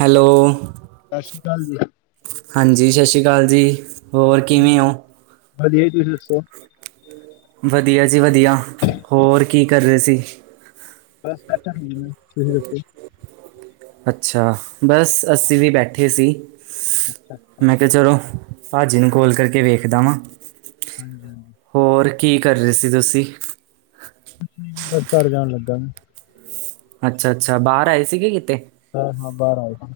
Hello ਸਾਸਰੀ ਕਾਲ ਜੀ। ਹਾਂਜੀ ਸਤਿ ਸ਼੍ਰੀ ਅਕਾਲ ਜੀ, ਹੋਰ ਕਿਵੇਂ ਓ? ਵਧੀਆ ਜੀ ਤੁਸੀਂ ਦੱਸੋ। ਵਧੀਆ ਜੀ ਵਧੀਆ, ਹੋਰ ਕੀ ਕਰ ਰਹੇ ਸੀ? ਬਸ [unintelligible] ਤੁਸੀਂ ਦੱਸੋ। ਅੱਛਾ, ਬਸ ਅਸੀਂ ਵੀ ਬੈਠੇ ਸੀ, ਅੱਛਾ ਅੱਛਾ ਮੈਂ ਕਿਹਾ ਚਲੋ ਭਾਜੀ ਨੂੰ ਕੋੋਲ ਕਰਕੇ ਵੇਖਦਾ ਵਾਂ। ਹਾਂਜੀ-ਹਾਂਜੀ ਹੋਰ ਕੀ ਕਰ ਰਹੇ ਸੀ ਤੁਸੀਂ? ਬਸ ਘਰ ਜਾਣ ਲੱਗਾ ਮੈਂ। ਅੱਛਾ-ਅੱਛਾ ਬਾਹਰ ਆਏ ਸੀਗੇ ਕਿਤੇ? ਹਾਂ-ਹਾਂ ਬਾਰ ਆਊਗਾ।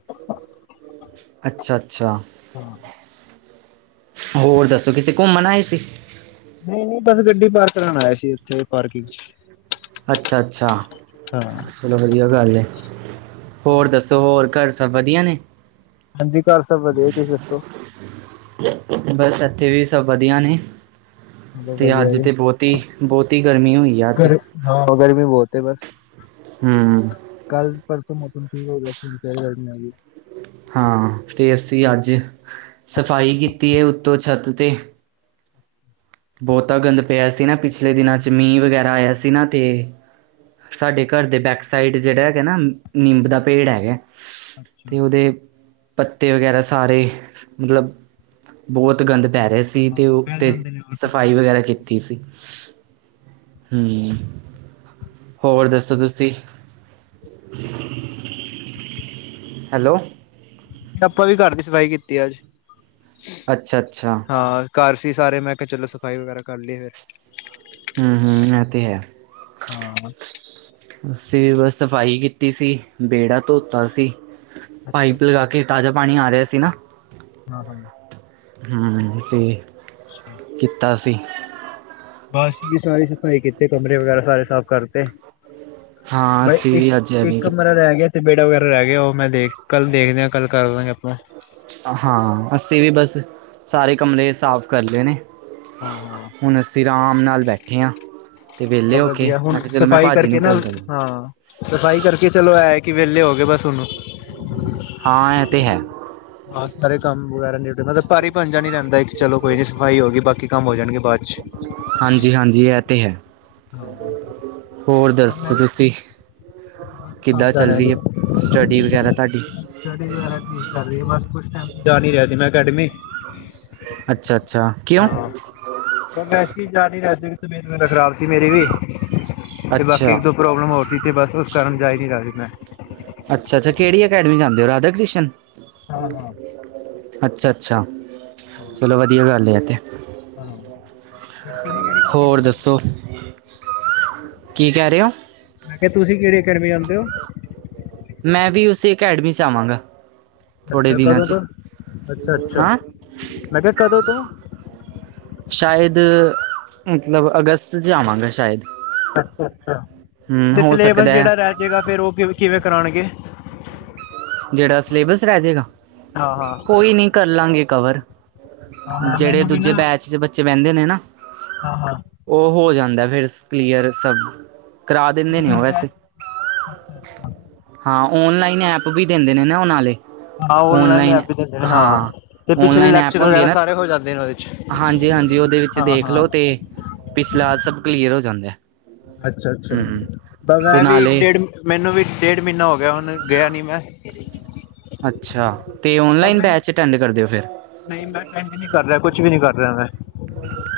ਅੱਛਾ-ਅੱਛਾ। ਹਾਂ ਹੋਰ ਦੱਸੋ ਕਿਤੇੇ ਘੁੰਮਣ ਆਏ ਸੀ? ਨਹੀਂ-ਨਹੀਂ ਬਸ ਗੱਡੀ ਪਾਰਕ ਕਰਣ ਆਇਆ ਸੀ ਉੱਥੇ ਪਾਰਕਿੰਗ ਚ। ਅੱਛਾ-ਅੱਛਾ, ਹਾਂ ਚਲੋ ਵਧੀਆ ਗੱਲ ਏ, ਹੋਰ ਹਾਂਜੀ ਦੱਸੋ ਹੋਰ। ਘਰ ਸਭ ਵਧੀਆ ਨੇ? ਹਾਂਜੀ ਘਰ ਸਬ ਵਧੀਆ ਤੁਸੀਂ ਦੱਸੋ। ਬਸ ਏਥੇ ਵੀ ਸਭ ਵਧੀਆ ਨੇ। ਚਲੋ ਤੇ ਵਧੀਆ ਅੱਜ ਜੀ ਤੇ ਬਹੁਤੀ ਬਹੁਤੀ ਗਰਮੀ ਹੋਈ ਆ ਅੱਜ। ਗਰ ਹਾਂ ਗਰਮੀ ਬਹੁਤ ਐ ਬਸ। ਹੂੰ। ਕੱਲ ਫੇਰ ਤੋਂ ਮੌਸਮ ਠੀਕ ਹੋ ਗਿਆ ਸੀ ਹੁਣ ਫੇਰ ਗਰਮੀ ਹੋਈ ਏ। ਹਾਂ ਤੇ ਅਸੀਂ ਅੱਜ ਸਫ਼ਾਈ ਕੀਤੀ ਐ ਓਤੋਂ ਛੱਤ ਤੇ ਬਹੁਤਾ ਗੰਦ ਪਿਆ ਸੀ ਨਾ ਪਿਛਲੇ ਦਿਨਾਂ ਚ ਮੀਂਹ ਵਗੈਰਾ ਆਇਆ ਸੀ ਨਾ ਤੇ ਸਾਡੇ ਘਰ ਦੇ ਬੈਕ ਸਾਈਡ ਜੇੜਾ ਹੈਗਾ ਨਾ ਨਿੰਮ ਦਾ ਪੇੜ ਹੈਗਾ। ਅੱਛਾ ਤੇ ਓਦੇ ਪੱਤੇ ਵਗੈਰਾ ਸਾਰੇ ਮਤਲਬ ਬਹੁਤ ਗੰਦ ਪੈ ਰਿਆ ਸੀ ਹਾਂ ਤੇ ਫੈਲ ਓਤੇ ਜਾਂਦੇ ਨੇ ਹੋਰ ਟੁੱਟ ਸਫ਼ਾਈ ਵਗੈਰਾ ਜਾਂਦੇ ਕੀਤੀ ਸੀ। ਹੂੰ, ਹੋਰ ਦੱਸੋ ਤੁਸੀਂ? ਹੈਲੋ। ਆਪਾਂ ਵੀ ਘਰ ਦੀ ਸਫ਼ਾਈ ਕੀਤੀ ਆ ਅੱਜ, ਅੱਛਾ ਅੱਛਾ ਹਾਂ। ਘਰ ਸੀ ਸਾਰੇ ਮੈਂ ਕਿਹਾ ਚਲੋ ਸਫ਼ਾਈ ਵਗੈਰਾ ਕਰ ਲਈਏ ਫੇਰ। ਹੂੰ-ਹੂੰ, ਐਹ ਤੇ ਹੈ। ਹਾਂ ਅਸੀਂ ਵੀ ਬਸ ਸਫ਼ਾਈ ਕੀਤੀ ਸੀ ਵੇਹੜਾ ਧੋਤਾ ਸੀ। ਅੱਛਾ ਪਾਈਪ ਲਗਾ ਅੱਛਾ ਕੇ ਤਾਜ਼ਾ ਪਾਣੀ ਆ ਰਿਹਾ ਸੀ ਨਾ। ਹਾਂ-ਹਾਂ। ਹੂੰ, ਤੇ ਅੱਛਾ ਕੀਤਾ ਸੀ। ਅਸੀ ਵੀ ਸਾਰੇ ਸਫ਼ਾਈ ਕੀਤੇ ਕਮਰੇ ਵਗੈਰਾ ਸਾਰੇ ਸਾਫ਼ ਕਰਤੇ। ਹਾਂ ਬਸ ਅਸੀਂ ਇੱਕ, ਵੀ ਅੱਜ ਇੱਕ ਐਵੇਂ ਕਮਰਾ ਕੀਤਾ ਰਹਿ ਗਿਆ। ਵੇਹੜਾ ਵਗੈਰਾ ਰਹਿ ਗਿਆ ਓ ਮੈਂ ਦੇਖ ਕੱਲ ਦੇਖਦੇ ਆ ਕੱਲ ਕਰ ਦਾਂਗੇ ਆਪਾ। ਹਾਂ ਅਸੀਂ ਵੀ ਬਸ ਸਾਰੇ ਕਮਰੇ ਸਾਫ਼ ਕਰ ਲਏ ਨੇ। ਹਾਂ ਹਾਂ ਹੁਣ ਅਸੀਂ ਰਾਮ ਨਾਲ ਬੈਠੇ ਆ। ਬਹੋ ਵਧੀਆ, ਹੁਣ ਸਫ਼ਾਈ ਕਰਕੇ ਨਾ, ਕੋਲ ਕਰੂੰ ਹਾਂ। ਸਫ਼ਾਈ ਕਰਕੇ ਚਲੋ ਐਹ ਆ ਕਿ ਵੇਹਲੇ ਹੋ ਗਏ ਬਸ ਹੁਣ। ਹਾਂ ਐਹ ਤੇ ਹੈ। ਹਾਂ ਸਾਰੇ ਕੰਮ ਵਗੈਰਾ ਨਿਪਟ ਨਾ ਤਾ ਭਾਰੀ ਭੰਨ ਨੀ ਰਹਿੰਦਾ ਕੀ ਚਲੋ ਕੋਈ ਨੀ ਸਫਾਈ ਹੋ ਗਈ ਬਾਕ ਕੀ ਕੰਮ ਹੋ ਜਾਣਗੇ ਬਾਅ ਚ। ਹਾਂਜੀ-ਹਾਂਜੀ, ਐਹ ਤੇ ਹੈ। ਹਾਂ। ਹੋਰ ਬਸ ਦੱਸੋ ਮੈਂ ਤੁਸੀਂ, ਬਸ ਕਿੱਦਾਂ ਕਰਦਾ ਚੱਲ ਰਹੀ ਰਿਹਾ ਐਸਟੱਡੀ ਵਗੈਰਾ ਤਾਡੀ? ਸਟੱਡੀ ਵਗੈਰਾ ਠੀਕ ਚਲ ਰਹੀ ਐ ਬਸ ਕੁਛ ਟੈਮ ਜਾ ਨੀ ਰਿਹਾ ਤੀ ਮੈਂ ਅਕੈਡਮੀ। ਅੱਛਾ-ਅੱਛਾ, ਕਿਉਂ? ਹਾਂ ਬਸ ਵੈਸੀ ਜਾ ਨੀ ਰਿਹਾ ਸੀ [unintelligible] ਤਬੀਅਤ ਵਗੈਰਾ ਖ਼ਰਾਬ ਸੀ ਮੇਰੀ ਵੀ। ਤੇ ਬਾਕੀ ਅੱਛਾ ਇੱਕ-ਦੋ ਪ੍ਰੋਬਲਮ ਹੋਰ ਸੀ ਤੇ ਬਸ ਓਸ ਕਾਰਨ ਜਾਈ ਨੀ ਰਿਹਾ ਸੀ ਮੈਂ। ਅੱਛਾ-ਅੱਛਾ, ਕੇਹੜੀ ਅਕੈਡਮੀ ਜਾਂਦੇ ਓ ਰਾਧਾ ਕ੍ਰਿਸ਼ਨ? ਹਾਂ ਹਾਂ ਅੱਛਾ-ਅੱਛਾ, ਹਾਂ ਚਲੋ ਵਧੀਆ ਗੱਲ ਏ ਐਹ ਤੇ। ਹਾਂ। ਹੋਰ ਤੁਸੀਂ ਕੇਹੜ ਹੋਰ ਦੱਸੋ, ਕੀ ਕਹਿ ਰੇ ਓ? ਮੈਂ ਕਿਹਾ ਤੁਸੀਂ ਕਿਹੜੇ ਅਕੈਡਮੀ ਜਾਂਦੇ ਓ? ਮੈਂ ਵੀ ਓਸੇ ਅਕੈਡਮੀ ਚ ਆਵਾਂਗਾ। ਥੋੜੇ ਅੱਛਾ, ਦਿਨਾਂ ਕਦੋਂ ਚ ਤੋਂ, ਅੱਛਾ-ਅੱਛਾ, ਹਾਂ ਮੈਂ ਕਿਹਾ ਕਦੋਂ ਤੋਂ? ਸ਼ਾਇਦ ਮਤਲਬ ਅਗਸਤ ਚ ਆਵਾਂਗਾ ਸ਼ਾਇਦ ਅੱਛਾ-ਅੱਛਾ, ਹਮ ਤੇ ਹੋ ਸਿਲੇਬਸ ਸਕਦਾ ਹੈ ਜਿਹੜਾ ਰਹਿ ਜੇਗਾ ਫੇਰ ਉਹ ਕਿ ਕਿਵੇਂ ਕਰਾਣਗੇ। ਜਿਹੜਾ ਸਿਲੇਬਸ ਰਹਿ ਜੇਗਾ, ਹਾਂ ਹਾਂ ਕੋਈ ਨੀ ਕਰ ਲਾਗੇ ਕਵਰ, ਹਾਂ ਹਾਂ ਜਿਹੜੇ ਮੈਨੂੰ ਵੀ ਦੂਜੇ ਨਾ ਬੈਚ ਚ ਬੱਚੇ ਬਹਿੰਦੇ ਨੇ ਨਾ, ਹਾਂ ਹਾਂ ਉਹ ਹੋ ਜਾਂਦਾ ਫਿਰ ਕਲੀਅਰ ਸਭ, ਕਰਾ ਦਿੰਦੇ ਨੇ ਉਹ ਮਤਲਬ ਵੈਸੇ, ਬੈਚ ਅੱਛਾ ਅੱਛਾ ਹਾਂ ਔਨਲਾਈਨ ਐਪ ਵੀ ਦਿੰਦੇ ਨੇ ਨਾ ਉਨਾਂ ਲਈ ਹਾਂ ਔਨਲਾਈਨ ਐਪ ਵੀ ਦਿੰਦੇ ਨੇ ਹਾਂ, ਤੇ ਪਿਛਲੇ ਲੈਕਚਰ ਵਗੈਰਾ ਸਾਰੇ ਹੋ ਜਾਂਦੇ ਨੇ ਉਹਦੇ ਚ ਹਾਂਜੀ-ਹਾਂਜੀ, ਉਹਦੇ ਵਿੱਚ ਹਾਂ ਦੇਖ ਹਾਂ ਲਓ ਤੇ ਪਿਛਲਾ ਸਭ ਕਲੀਅਰ ਹੋ ਜਾਂਦਾ। ਅੱਛਾ-ਅੱਛਾ, ਹਮ ਪਰ ਤੇ ਮੈਂ ਵੀ ਇੱਕ ਨਾਲੇ ਡੇਢ ਮੈਨੂੰ ਵੀ ਡੇਢ ਮਹੀਨਾ ਹੋ ਗਿਆ ਹੁਣ ਗਿਆ ਨੀ ਮੈਂ, ਅੱਛਾ, ਤੇ ਪਰ ਔਨਲਾਈਨ ਮੈਂ ਬੈਚ ਅਟੈਂਡ ਕਰ ਦਿਓ ਫਿਰ, ਨਹੀਂ ਮੈਂ ਅਟੈਂਡ ਨੀ ਕਰ ਰਿਹਾ ਕੁਛ ਵੀ ਨੀ ਕਰ ਰਿਹਾ ਮੈਂ।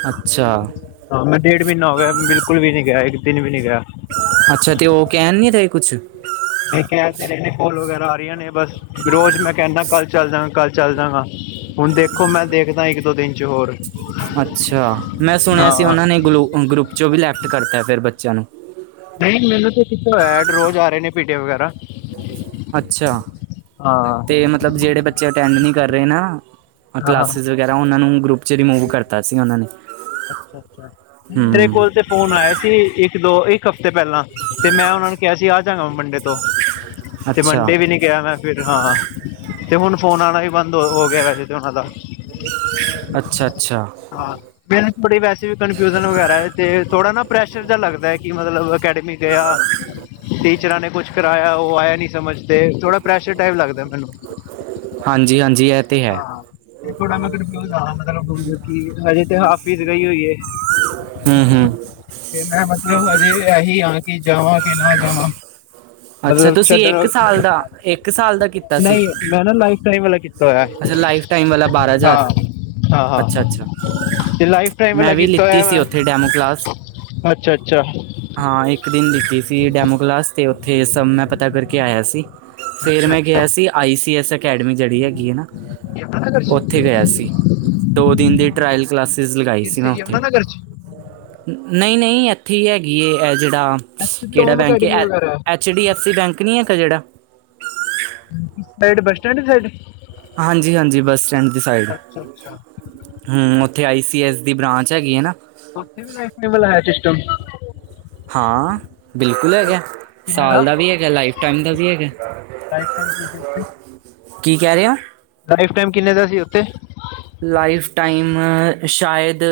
ਅੱਛਾ ਹਾਂ ਮੈਂ ਡੇਢ ਮਹੀਨਾ ਹੋ ਗਿਆ ਬਿਲਕੁਲ ਵੀ ਨੀ ਗਿਆ ਇੱਕ ਦਿਨ ਵੀ ਨੀ ਗਿਆ ਅੱਛਾ ਤੇ ਉਹ ਕਹਿਣ ਨੀ ਰਹੇ ਕੁਛ, ਮੈਂ ਕਹਿ ਰਹੇ ਨੇ ਕਾੱਲ ਵਗੈਰਾ ਆ ਰਹੀਆ ਨੇ ਬਸ। ਰੋਜ਼ ਮੈਂ ਕਹਿੰਦਾ ਕੱਲ ਚੱਲਦਾ, ਕੱਲ ਚੱਲਦਾ। ਹੁਣ ਦੇਖੋ ਮੈਂ ਦੇਖਦਾ ਇੱਕ ਦੋ ਦਿਨ ਚ ਹੋਰ, ਅੱਛਾ, ਮੈਂ ਸੁਣਿਆ ਸੀ ਹਾਂ ਉਹਨਾਂ ਨੇ ਗਲੂ ਗਰੁੱਪ ਚੋਂ ਵੀ ਲੈਫਟ ਕਰਤਾ ਫਿਰ ਬੱਚਿਆਂ ਨੂੰ। ਨਹੀਂ ਮੈਨੂੰ ਤੇ ਕਿੱਥੋਂ ਐਡ ਰੋਜ਼ ਆ ਰਹੇ ਨੇ ਪੀਡੇ ਵਗੈਰਾ ਅੱਛਾ, ਹਾਂ ਤੇ ਮਤਲਬ ਜਿਹੜੇ ਬੱਚੇ ਅਟੈਂਡ ਨਹੀਂ ਕਰ ਰਹੇ ਨਾ ਹਾਂ ਹਾਂ ਕਲਾਸਿਸ, ਵਗੈਰਾ ਉਹਨਾਂ ਨੂੰ ਗਰੁੱਪ ਚ ਰਿਮੂਵ ਕਰਤਾ ਸੀ ਉਹਨਾਂ ਨੇ। ਅੱਛਾ-ਅੱਛਾ, ਨੲੀ ਮੇਰੇ ਹੂੰ ਕੋਲ ਤੇ ਫੋਨ ਆਏ ਸੀ ਇੱਕ ਦੋ ਇੱਕ ਹਫ਼ਤੇ ਪਹਿਲਾਂ ਤੇ ਮੈਂ ਉਹਨਾਂ ਨੂੰ ਕਿਹਾ ਸੀ ਆ ਜਾਗਾ ਮੰਡੇ ਤੋਂ। ਤੇ ਅੱਛਾ ਮੰਡੇ ਵੀ ਨੀ, ਕਿਹਾ ਮੈਂ ਫਿਰ ਹਾਂ, ਤੇ ਹੁਣ ਫੋਨ ਆਉਣਾ ਵੀ ਬੰਦ ਹੋ ਹੋ ਗਿਆ ਵੈਸੇ ਤੇ ਉਹਨਾਂ ਦਾ। ਅੱਛਾ-ਅੱਛਾ। ਹਾਂ। ਮੈਨੂੰ ਬੜੀ ਵੈਸੇ ਵੀ ਕਨਫਿਊਜਨ ਵਗੈਰਾ ਤੇ ਥੋੜਾ ਨਾ ਪ੍ਰੈਸ਼ਰ ਜਿਹਾ ਲੱਗਦਾ ਹੈ ਕਿ ਮਤਲਬ ਅਕੈਡਮਿਕ ਗਿਆ। ਟੀਚਰਾਂ ਨੇ ਕੁਛ ਕਰਾਇਆ ਉਹ ਆਇਆ ਨੀ ਸਮਝ ਤੇ ਥੋੜਾ ਪ੍ਰੈਸ਼ਰ ਟਾਈਪ ਲੱਗਦਾ ਮੈਨੂੰ। ਹਾਂਜੀ-ਹਾਂਜੀ ਐ, ਹਾਂ। ਥੋੜਾ ਮਦਦ ਮਤਲਬ ਹਜੇ ਤੇ ਹਾਫੀਜ਼ ਗਈ ਹੋਈ ਹੈ। ਹੂੰ-ਹੂੰ। ਤੇ ਮੈਂ ਮਤਲਬ ਅਜੇ ਇਹੀ ਹਾਂ ਕਿ ਜਾਵਾ ਕਿ ਨਾ ਜਾਵਾ। ਅੱਛਾ ਮਤਲਬ ਤੁਸੀਂ ਛੱਡਣ, ਇੱਕ ਸਾਲ ਦਾ ਇੱਕ ਸਾਲ ਦਾ ਕੀਤਾ ਸੀ ਨਹੀਂ ਮੈਂ ਨਾ ਲਾਈਫ ਟਾਈਮ ਵਾਲਾ ਕੀਤਾ ਹੋਇਆ। ਅੱਛਾ ਲਾਈਫ ਟਾਈਮ ਵਾਲਾ ਬਾਰਾਂ ਹਜ਼ਾਰ ਹਾਂ ਹਾਂ ਅੱਛਾ ਅੱਛਾ ਹਾਂ ਲਾਈਫ ਟਾਈਮ ਮੈਂ ਵਾਲਾ ਵੀ ਕੀਤਾ ਲਿੱਤੀ ਹੋਇਆ ਸੀ ਮੈਂ। ਉੱਥੇ ਡੈਮੋ ਕਲਾਸ ਅੱਛਾ-ਅੱਛਾ। ਹਾਂ ਇੱਕ ਦਿਨ ਦਿੱਤੀ ਸੀ ਡੈਮੋ ਕਲਾਸ ਤੇ ਉੱਥੇ ਸਭ ਮੈਂ ਪਤਾ ਕਰਕੇ ਆਇਆ ਸੀ। ਫੇਰ ਮੈਂ ਗਿਆ ਸੀ ਆਈ ਸੀ ਐਸ ਅਕੈਡਮੀ ਜਿਹੜੀ ਹੈਗੀ ਹੈ ਨਾ। ਉੱਥੇ ਗਿਆ ਸੀ, ਦੋ ਦਿਨ ਦੀ ਟਰਾਇਲ ਕਲਾਸਿਸ ਲਗਾਈ ਸੀ ਮੈਂ ਉੱਥੇ। ਨਈ-ਨਈ ਏਥੇ ਹੀ ਹੈਗੀ ਏ ਇਹ ਜਿਹੜਾ, ਇੱਥੇ ਵੀ ਕਿਹੜਾ ਓਮ ਬੈਂਕ ਏ ਅਕੈਡਮੀ ਐ ਵਗੈਰਾ ਹੈ H D F C bank ਨੀ ਹੈਗਾ ਕ ਜਿਹੜਾ। [unintelligible] ਬੱਸ ਸਟੈਂਡ, ਹਾਂਜੀ-ਹਾਂਜੀ ਬੱਸ ਸਟੈਂਡ ਦੀ ਸਾਈਡ। ਅੱਛਾ ਅੱਛਾ ਹੁ, ਉੱਥੇ ਆਈ ਸੀ ਐਸ ਦੀ ਬ੍ਰਾਂਚ ਹੈਗੀ ਐ ਨਾ। ਉੱਥੇ ਵੀ [unintelligible] ਸਿਸਟਮ। ਹਾਂ‌। ਬਿਲਕੁਲ ਹੈਗਾ। ਸਾਲ ਦਾ ਵੀ ਹੈਗਾ, ਲਾਈਫ ਟਾਈਮ ਦਾ ਵੀ ਹੈਗਾ। ਕਿਸੇ ਉਤੇ ਕਿ ਕਹਿ ਰਏ ਓ? ਲਾਈਫ਼ ਟਾਈਮ ਕਿੰਨੇ ਦਾ ਸੀ ਉੱਥੇ? ਲਾਈਫ ਟਾਈਮ ਸ਼ਾਇਦ,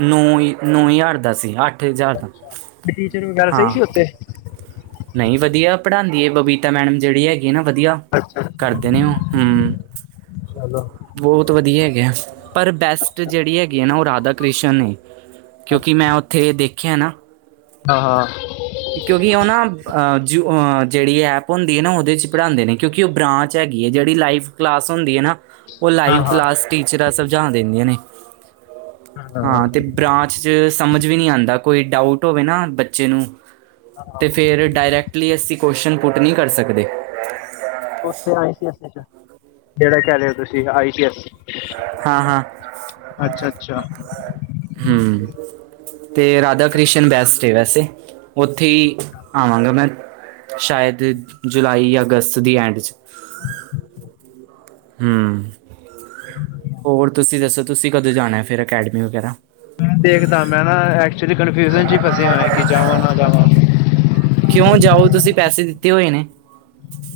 ਨੌ-ਨੌ ਹਜ਼ਾਰ ਦਾ ਸੀ। ਅੱਠ ਹਜ਼ਾਰ ਦਾ ਅੱਛਾ, ਟੀਚਰ ਨੂ [unintelligible] ਪਈ ਹਾਂ ਸੀ ਉੱਥੇ? ਨਹੀਂ ਵਧੀਆ ਪੜਾਦੀ ਏ ਬਬੀਤਾ ਮੈਡਮ ਜਿਹੜੀ ਹੈਗੀ ਆ ਨਾ ਵਧੀਆ ਅੱਛਾ ਅੱਛਾ ਕਰਦੇ ਨੇ, ਉ, ਹਮ। ਚਲੋ ਬੌਤ ਵਧੀਆ ਹੈਗੇਆ, ਪਰ ਬੈਸਟ ਜਿਹੜੀ ਹੈਗੀ ਆ ਨਾ ਓ ਰਾਧਾ -ਕ੍ਰਿਸ਼ਨ ਏ। ਕਿਉਂਕਿ ਮੈਂ ਉੱਥੇ ਐ ਦੇਖਿਆ ਨਾ ਅਅ। ਕਿਉਂਕਿ ਓਨਾ [unintelligible] ਜਿਹੜੀ ਐਪ ਹੁੰਦੀ ਹੈ ਨਾ ਉਹਦੇ ਚ ਪੜਾੱਦੇ ਨੇ ਕਿਉਂਕਿ ਉਹ ਬ੍ਰਾਂਚ ਚ ਹੈਗੀ ਐ ਜਿਹੜੀ ਲਾਈਵ ਕਲਾਸ ਹੁੰਦੀ ਐ ਨਾ ਉਹ ਹਾਂ ਲਾਈਵ ਕਲਾਸ ਟੀਚਰਾਂ ਸਮਝਾ ਦੇਦੀਆਂ ਨੇ। ਹਾਂ ਤੇ ਬ੍ਰਾਂਚ ਚ, ਸਮਝ ਵੀ ਨੀ ਆੱਦਾ ਕੋਈ ਡਾਊਟ ਹੋਵੇ ਨਾ ਬੱਚੇ ਨੂੰ ਹਾਂ ਤੇ ਫੇਰ ਡਾਇਰੈਕਟਲੀ ਅਸੀਂ ਕੋਇਸ਼ਨ ਪੁੱਟ ਨਹੀਂ ਕਰ ਸਕਦੇ। [unintelligible] ਜਿਹੜਾ ਕਹਿ ਰਹੇਓ ਤੁਸੀਂ ਆਈ ਸੀ ਏਫ। ਹਾਂ- ਹਾਂ। ਅੱਛਾ ਹਮ, ਤੇ ਰਾਧਾ- ਚੱਲ, ਕ੍ਰਿਸ਼ਨ ਬੈਸਟ ਐ ਵੈਸੇ। ਉੱਥੇ ਹੀ ਆਵਾਂਗਾ ਮੈਂ ਸ਼ਾਇਦ ਜੁਲਾਈ ਯਾ ਅਗਸਤ ਦੀ ਐਂਡ 'ਚ। ਹਮ, ਹੋਰ ਤੁਸੀਂ ਦੱਸੋ ਤੁਸੀਂ ਕਦੋਂ ਜਾਣਾ ਫੇਰ ਅਕੈਡਮੀ ਵਗੈਰਾ? ਮੈਂ ਦੇਖਦਾ ਮੈਂ ਨਾ, ਐਕਚੁਲੀ ਕਨਫਿਊਜਨ ਚ ਹੀ ਫਸਿਆ ਹੋਇਆ ਕਿ ਜਾਵਾਂ ਨਾ ਜਾਵਾਂ। ਕਿਉਂ ਜਾਓ ਤੁਸੀਂ ਪੈਸੇ ਦਿੱਤੇ ਹੋਏ ਨੇ?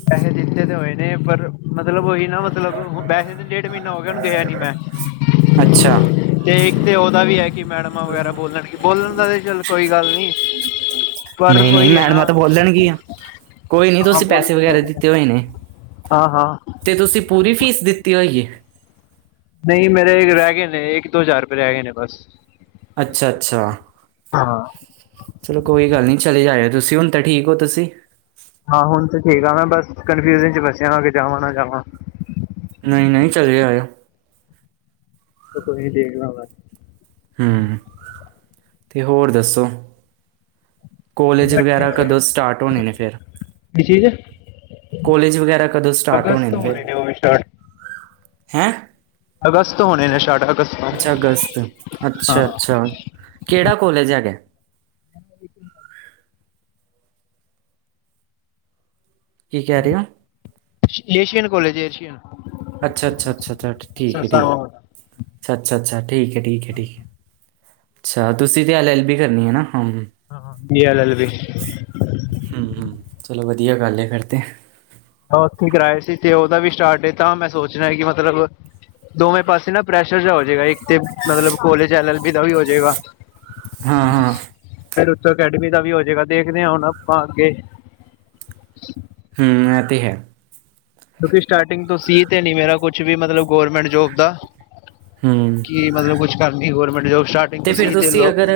ਪੈਸੇ ਦਿੱਤੇ ਤੇ ਹੋਏ ਨੇ ਪਰ, ਮਤਲਬ ਉਹੀ ਨਾ ਮਤਲਬ ਪੈਸੇ ਦੇ ਡੇਢ ਢ ਮਹੀਨਾ ਹੋ ਗਿਆ ਹੁਣ ਗਿਆ ਨੀ ਮੈਂ। ਅੱਛਾ ਤੇ ਇੱਕ ਤੇ ਉਹਦਾ ਵੀ ਐ ਕਿ ਮੈਡਮਾਂ ਵਗੈਰਾ ਬੋਲਣਗੇ, ਬੋਲਣ ਦਾ ਤੇ ਚੱਲ ਕੋਈ ਗੱਲ ਨੀ। ਨਹੀਂ -ਨਹੀਂ ਮੈਡਮਾਂ ਤਾਂ ਬੋਲਣਗੀਆਂ, ਕੋਈ ਨੀ ਤੁਸੀਂ ਪੈਸੇ ਵਗੈਰਾ ਦਿੱਤੇ ਹੋਏ ਨੇ। ਹਾਂ-ਹਾਂ। ਤੇ ਤੁਸੀਂ ਪੂਰੀ ਫੀਸ ਦਿੱਤੀ ਹੋਈ ਐ? ਨਹੀਂ ਮੇਰੇ ਰਹਿ ਗਏ ਨੇ ਇੱਕ- ਦੋ ਹਜ਼ਾਰ ਰੁਪਏ ਰਹਿ ਗਏ ਨੇ ਬਸ। ਅੱਛਾ-ਅੱਛਾ। ਹਾਂ ਚਲੋ ਕੋਈ ਗੱਲ ਨਹੀਂ ਚਲੇ ਜਾਇਓ ਤੁਸੀਂ ਹੁਣ ਤਾਂ ਠੀਕ ਓ ਤੁਸੀਂ? ਹਾਂ ਹੁਣ ਤੇ ਠੀਕ ਆ ਮੈਂ ਬਸ, ਕਨਫਿਊਜਨ ਚ ਫਸਿਆ ਵਾ ਕਿ ਜਾਵਾਂ ਨਾ ਜਾਵਾਂ? ਨਈ-ਨਈ ਚਲੇ ਜਾਇਓ। ਤੇ ਕੋਈ ਨੀ ਦੇਖਨਾ ਮੈਂ। ਹਮ, ਤੇ ਹੋਰ ਦੱਸੋ? ਕੋਲੇਜ ਵਗੈਰਾ ਕਦੋਂ ਸਟਾਰਟ ਹੋਣੇ ਨੇ ਫੇਰ? ਕੋਲੇਜ ਵਗੈਰਾ ਕਦੋਂ ਸਟਾਰਟ ਹੋਣੇ ਨੇ ਫੇਰ, ਹੈਂ? ਅਗਸਤ ਤੋਂ ਹੋਣੇ ਨੇ ਸਟਾਰਟ, ਅਗਸਤ ਅੱਛਾ ਅਗਸਤ। ਅੱਛਾ-ਅੱਛਾ। ਕਿਹੜਾ ਕੋਲੇਜ ਹੈਗੇ? [inaudible] ਕੀ ਕਹਿ ਰਹੇ ਓ? ਏਸ਼ੀਅਨ ਕੋਲੇਜ ਏ ਏਸ਼ੀਆ। ਅੱਛਾ- ਅੱਛਾ-ਅੱਛਾ ਠੀਕ ਅ ਠੀਕ ਅੱਛਾ-ਅੱਛਾ- ਅੱਛਾ ਠੀਕ ਹੈ, ਠੀਕ ਹੈ, ਠੀਕ ਅੱਛਾ ਤੁਸੀਂ ਤੇ ਐਲ ਐਲ ਬੀ ਕਰਨੀ ਹੈ ਨਾ? ਹਾਂ ਬੀ-ਏ ਅਲ-ਅਲ-ਬੀ। ਹਮ ਹਮ ਚਲੋ ਵਧੀਆ ਗੱਲ ਫੇਰ ਤੇ ਉਥੇ ਕਰਾਏ ਸੀ ਤੇ ਉਹਦਾ ਵੀ ਸਟਾਰਟ ਏ ਤਾ ਮੈਂ ਸੋਚ ਰਯਾ ਸੀ ਕਿ ਮਤਲਬ ਦੋਵੇਂ ਪਾਸੇ ਨਾ ਪ੍ਰੈਸ਼ਰ ਜਿਹਾ ਹੋਜੇਗਾ ਇੱਕ ਤੇ ਮਤਲਬ ਕੋਲੇਜ ਐਲ ਐਲ ਬੀ ਦਾ ਵੀ ਹੋ ਜੇਗਾ। ਹਾਂ -ਹਾਂ ਫਿਰ ਉਥੋਂ ਅਕੈਡਮੀ ਦਾ ਵੀ ਹੋਜੇਗਾ ਦੇਖਨੇ ਆ ਹੁਣ ਆਪਾਂ ਅੱਗੇ ਹਮ ਅ ਤੇ ਹੈ ਕਿਉਂਕਿ ਸਟਾਰਟਿੰਗ ਤੋਂ ਸੀ ਤੇ ਨੀ ਮੇਰਾ ਕੁਛ ਵੀ ਮਤਲਬ ਗੌਰਮੈਂਟ ਜੋਬ ਦਾ। ਹਮ ਕਿ ਮਤਲਬ ਕੁਛ ਕਰਨੀ ਗੌਰਮੈਂਟ ਜੋਬ ਸਟਾਰਟ ਤੇ ਫੇਰ ਤੁਸੀਂ ਅਗਰ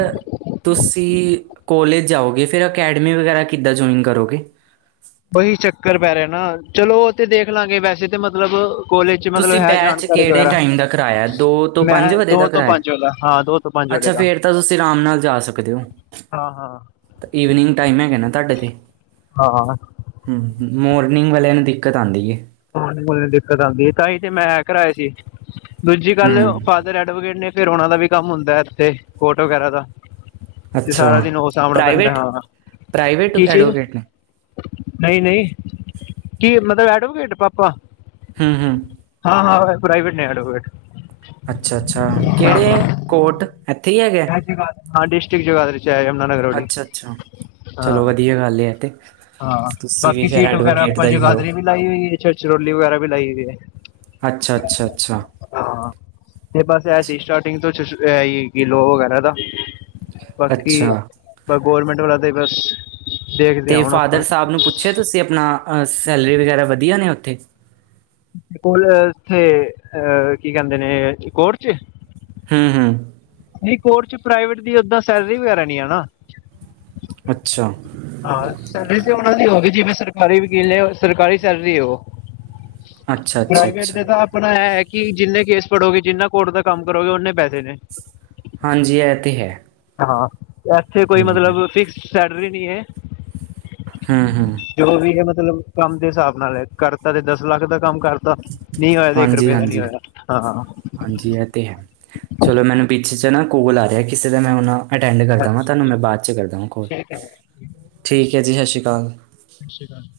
ਤੁਸੀਂ ਕੋਲੇਜ ਜਾਓਗੇ ਫਿਰ ਅਕੈਡਮੀ ਵਗੈਰਾ ਕਿੱਦਾਂ ਜੁਆਇਨ ਕਰੋਗੇ? ਓਹੀ ਚੱਕਰ ਪੈ ਰਿਹਾ ਨਾ ਚਲੋ ਉਹ ਤੇ ਦੇਖ ਲਾਂਗੇ ਵੈਸੇ ਤੇ ਮਤਲਬ ਕੋਲੇਜ ਚ ਮਤਲਬ ਤੁਸੀਂ ਹੈ ਬੈਚ ਜਾਣਕਾਰੀ ਕਿਹੜੇ ਵਗੈਰਾ ਟਾਈਮ ਦਾ ਕਰਾਇਆ ਦੋ ਤੋਂ ਮੈਂ ਪੰਜ ਵਜੇ ਦੋ ਦਾ ਤੋਂ ਕਰਾਇਆ ਪੰਜ ਓਦਾ ਅੱਛਾ ਫੇਰ ਤਾਂ ਤੁਸੀਂ ਆਰਾਮ ਨਾਲ ਜਾ ਸਕਦੇ ਓ। ਹਾਂ ਹਾਂ ਈਵਨਿੰਗ ਟਾਈਮ ਹੈਗਾ ਨਾ ਤਾਡੇ ਤੇ ਹਾਂ ਹਮ ਹ ਮੋਰਨਿੰਗ ਵਾਲਿਆਂ ਨੂੰ ਦਿੱਕਤ ਆਂਦੀ ਏ। ਦਿੱਕਤ ਆਦੀ ਏ ਤਾਂ ਹੀ ਤੇ ਮੈਂ ਏਹ ਕਰਵਾਏ ਸੀ ਦੂਜੀ ਗੱਲ ਹੂੰ ਧਰ ਐਡਵੋਕੇਟ ਨੇ ਫੇਰ ਉਹਨਾਂ ਦਾ ਵੀ ਕੰਮ ਹੁੰਦਾ ਹੈ ਇੱਥੇ ਕੋਰਟ ਵਗੈਰਾ ਦਾ। ਤੇ ਅੱਛਾ ਸਾਰਾ ਦਿਨ ਓ ਸਾਮਨਾ ਪੈਂਦਾ ਪ੍ਰਾਈਵੇਟ ਹਾਂ ਪ੍ਰਾਈਵੇਟ ਕੀ ਚੀਜ਼ ਐਡਵੋਕੇਟ ਨੇ ਨਈ ਨਈ ਕੀ ਮਤਲਬ ਐਡਵੋਕੇਟ ਪਾਪਾ? ਹਮ ਹ ਹਾਂ-ਹਾਂ ਪ੍ਰਾਈਵੇਟ ਨੇ ਐਡਵੋਕੇਟ ਅੱਛਾ ਅੱਛਾ ਹਾਂ ਹਾਂ ਕਿਹੜੇ ਕੋਟ ਇੱਥੇ ਹੀ ਹੈਗੇ ਇਹ ਹਾਂ ਡਿਸਟ੍ਰਿਕਟ ਜਗਾਦਰੀ ਚ ਯਮੁਨਾਾਨਗਰ ਵਾਲੀ ਅੱਛਾ ਅੱਛਾ ਚਲੋ ਹਾਂ। ਵਧੀਆ ਗੱਲ ਹੈ ਤੇ ਹਾਂ ਤੁਸੀਂ ਵੀ ਬਾਕੀ ਫਿਰ ਸੀਟ ਵਗੈਰਾ ਐਡਵੋਕੇਟ ਆਪਾਂ ਦਾ ਹੀ ਕਰੋ ਜਗਾਦਰੀ ਵੀ ਲਾਈ ਹੋਈ ਏ ਛਛਰੋਲੀ ਵਗੈਰਾ ਵੀ ਲਾਈ ਹੋਈ ਏ। ਅੱਛਾ-ਅੱਛਾ-ਅੱਛਾ ਹਾਂ ਤੇ ਬਸ ਐ ਰੀ ਸਟਾਰਟਿੰਗ ਤੋਂ ਕਿ ਲੋ ਵਗੈਰਾ ਦਾ। ਬਾਕੀ, ਅੱਛਾ ਗ ਗੌਰਮੈਂਟ ਵਾਲਾ ਤੇ ਬਸ ਦੇਖਦੇ ਹਾਂ ਤੇ ਹੁਣ ਫਾਦਰ ਆਪਾਂ ਸਾਬ ਨੂੰ ਪੁੱਛਿਆ ਤੁਸੀਂ ਆਪਣਾ ਸੈਲਰੀ ਵਗੈਰਾ ਵਧੀਆ ਨੇ ਉੱਥੇ? ਕੋਲ ਇਥੇ ਅਹ ਕੀ ਕਹਿੰਦੇ ਨੇ ਕੋਰਟ ਚ? ਹਮ ਹ ਨਈ ਕੋਰਟ ਚ ਪ੍ਰਾਈਵੇਟ ਦੀ ਓਦਾਂ ਸੈਲਰੀ ਵਗੈਰਾ ਨੀ ਹੈ ਨਾ ਅੱਛਾ ਹਾਂ ਸੈਲਰੀ ਤੇ ਉਨਾਂ ਦੀ ਓ ਵੇ ਜਿਵੇਂ ਸਰਕਾਰੀ ਵਕੀਲ ਨੇ ਸਰਕਾਰੀ ਸੈਲਰੀ ਓ। ਅੱਛਾ ਅੱਛਾ ਪ੍ਰਾਈਵੇਟ ਅੱਛਾ ਦੇ ਤਾਂ ਆਪਨਾ ਇਹ ਹੈ ਕਿ ਜਿੰਨੇ ਕੇਸ ਪੜ੍ਹੋਗੇ ਜਿੰਨਾ ਕੋਰਟ ਦਾ ਕੰਮ ਕਰੋਗੇ ਓਨੇ ਪੈਸੇ ਨੇ। ਹਾਂਜੀ ਏਹ ਤੇ ਹੈ। ਹਾਂ ਏਥੇ ਕੋਈ ਹੂੰ ਹੂੰ ਮਤਲਬ ਫਿਕਸਡ ਸੈਲਰੀ ਨੀ ਏ। ਹਮ ਹਮ ਜੋ ਵੀ ਹੈ ਮਤਲਬ ਕੰਮ ਦੇ ਹਿਸਾਬ ਨਾਲ ਹ। ਕਰਤਾ ਤੇ ਦਸ ਲੱਖ ਦਾ ਕੰਮ ਕਰ ਨੀ ਹੋਇਆ ਤੇ ਇੱਕ ਰੁਪਏ ਹਾਂਜੀ ਦਾ ਨੀ ਹਾਂਜੀ ਹੋਇਆ ਹਾਂ - ਹਾਂ। ਹਾਂਜੀ ਇਹ ਤਾਂ ਹੈ, ਚਲੋ ਮੈਨੂੰ ਪਿੱਛੇ ਸੇ ਨਾ ਕੌਲ ਆ ਰਿਹਾ ਕਿਸੇ ਦਾ, ਮੈਂ ਉਹ ਨਾ। ਅਟੈਂਡ ਕਰਦਾ ਵਾਂ ਅੱਛਾ ਤਾਨੂੰ ਮੈਂ ਅੱਛਾ ਬਾਅਦ ਚ ਕਰਦਾ ਵਾਂ ਕੋਲ ਠੀਕ ਹੈ ਸਤਿ ਠੀਕ ਹੈ ਜੀ ਸਤਿ ਸ੍ਰੀ ਆਕਾਲ। ਸ਼ ਸੀ੍ ਕਾਲ।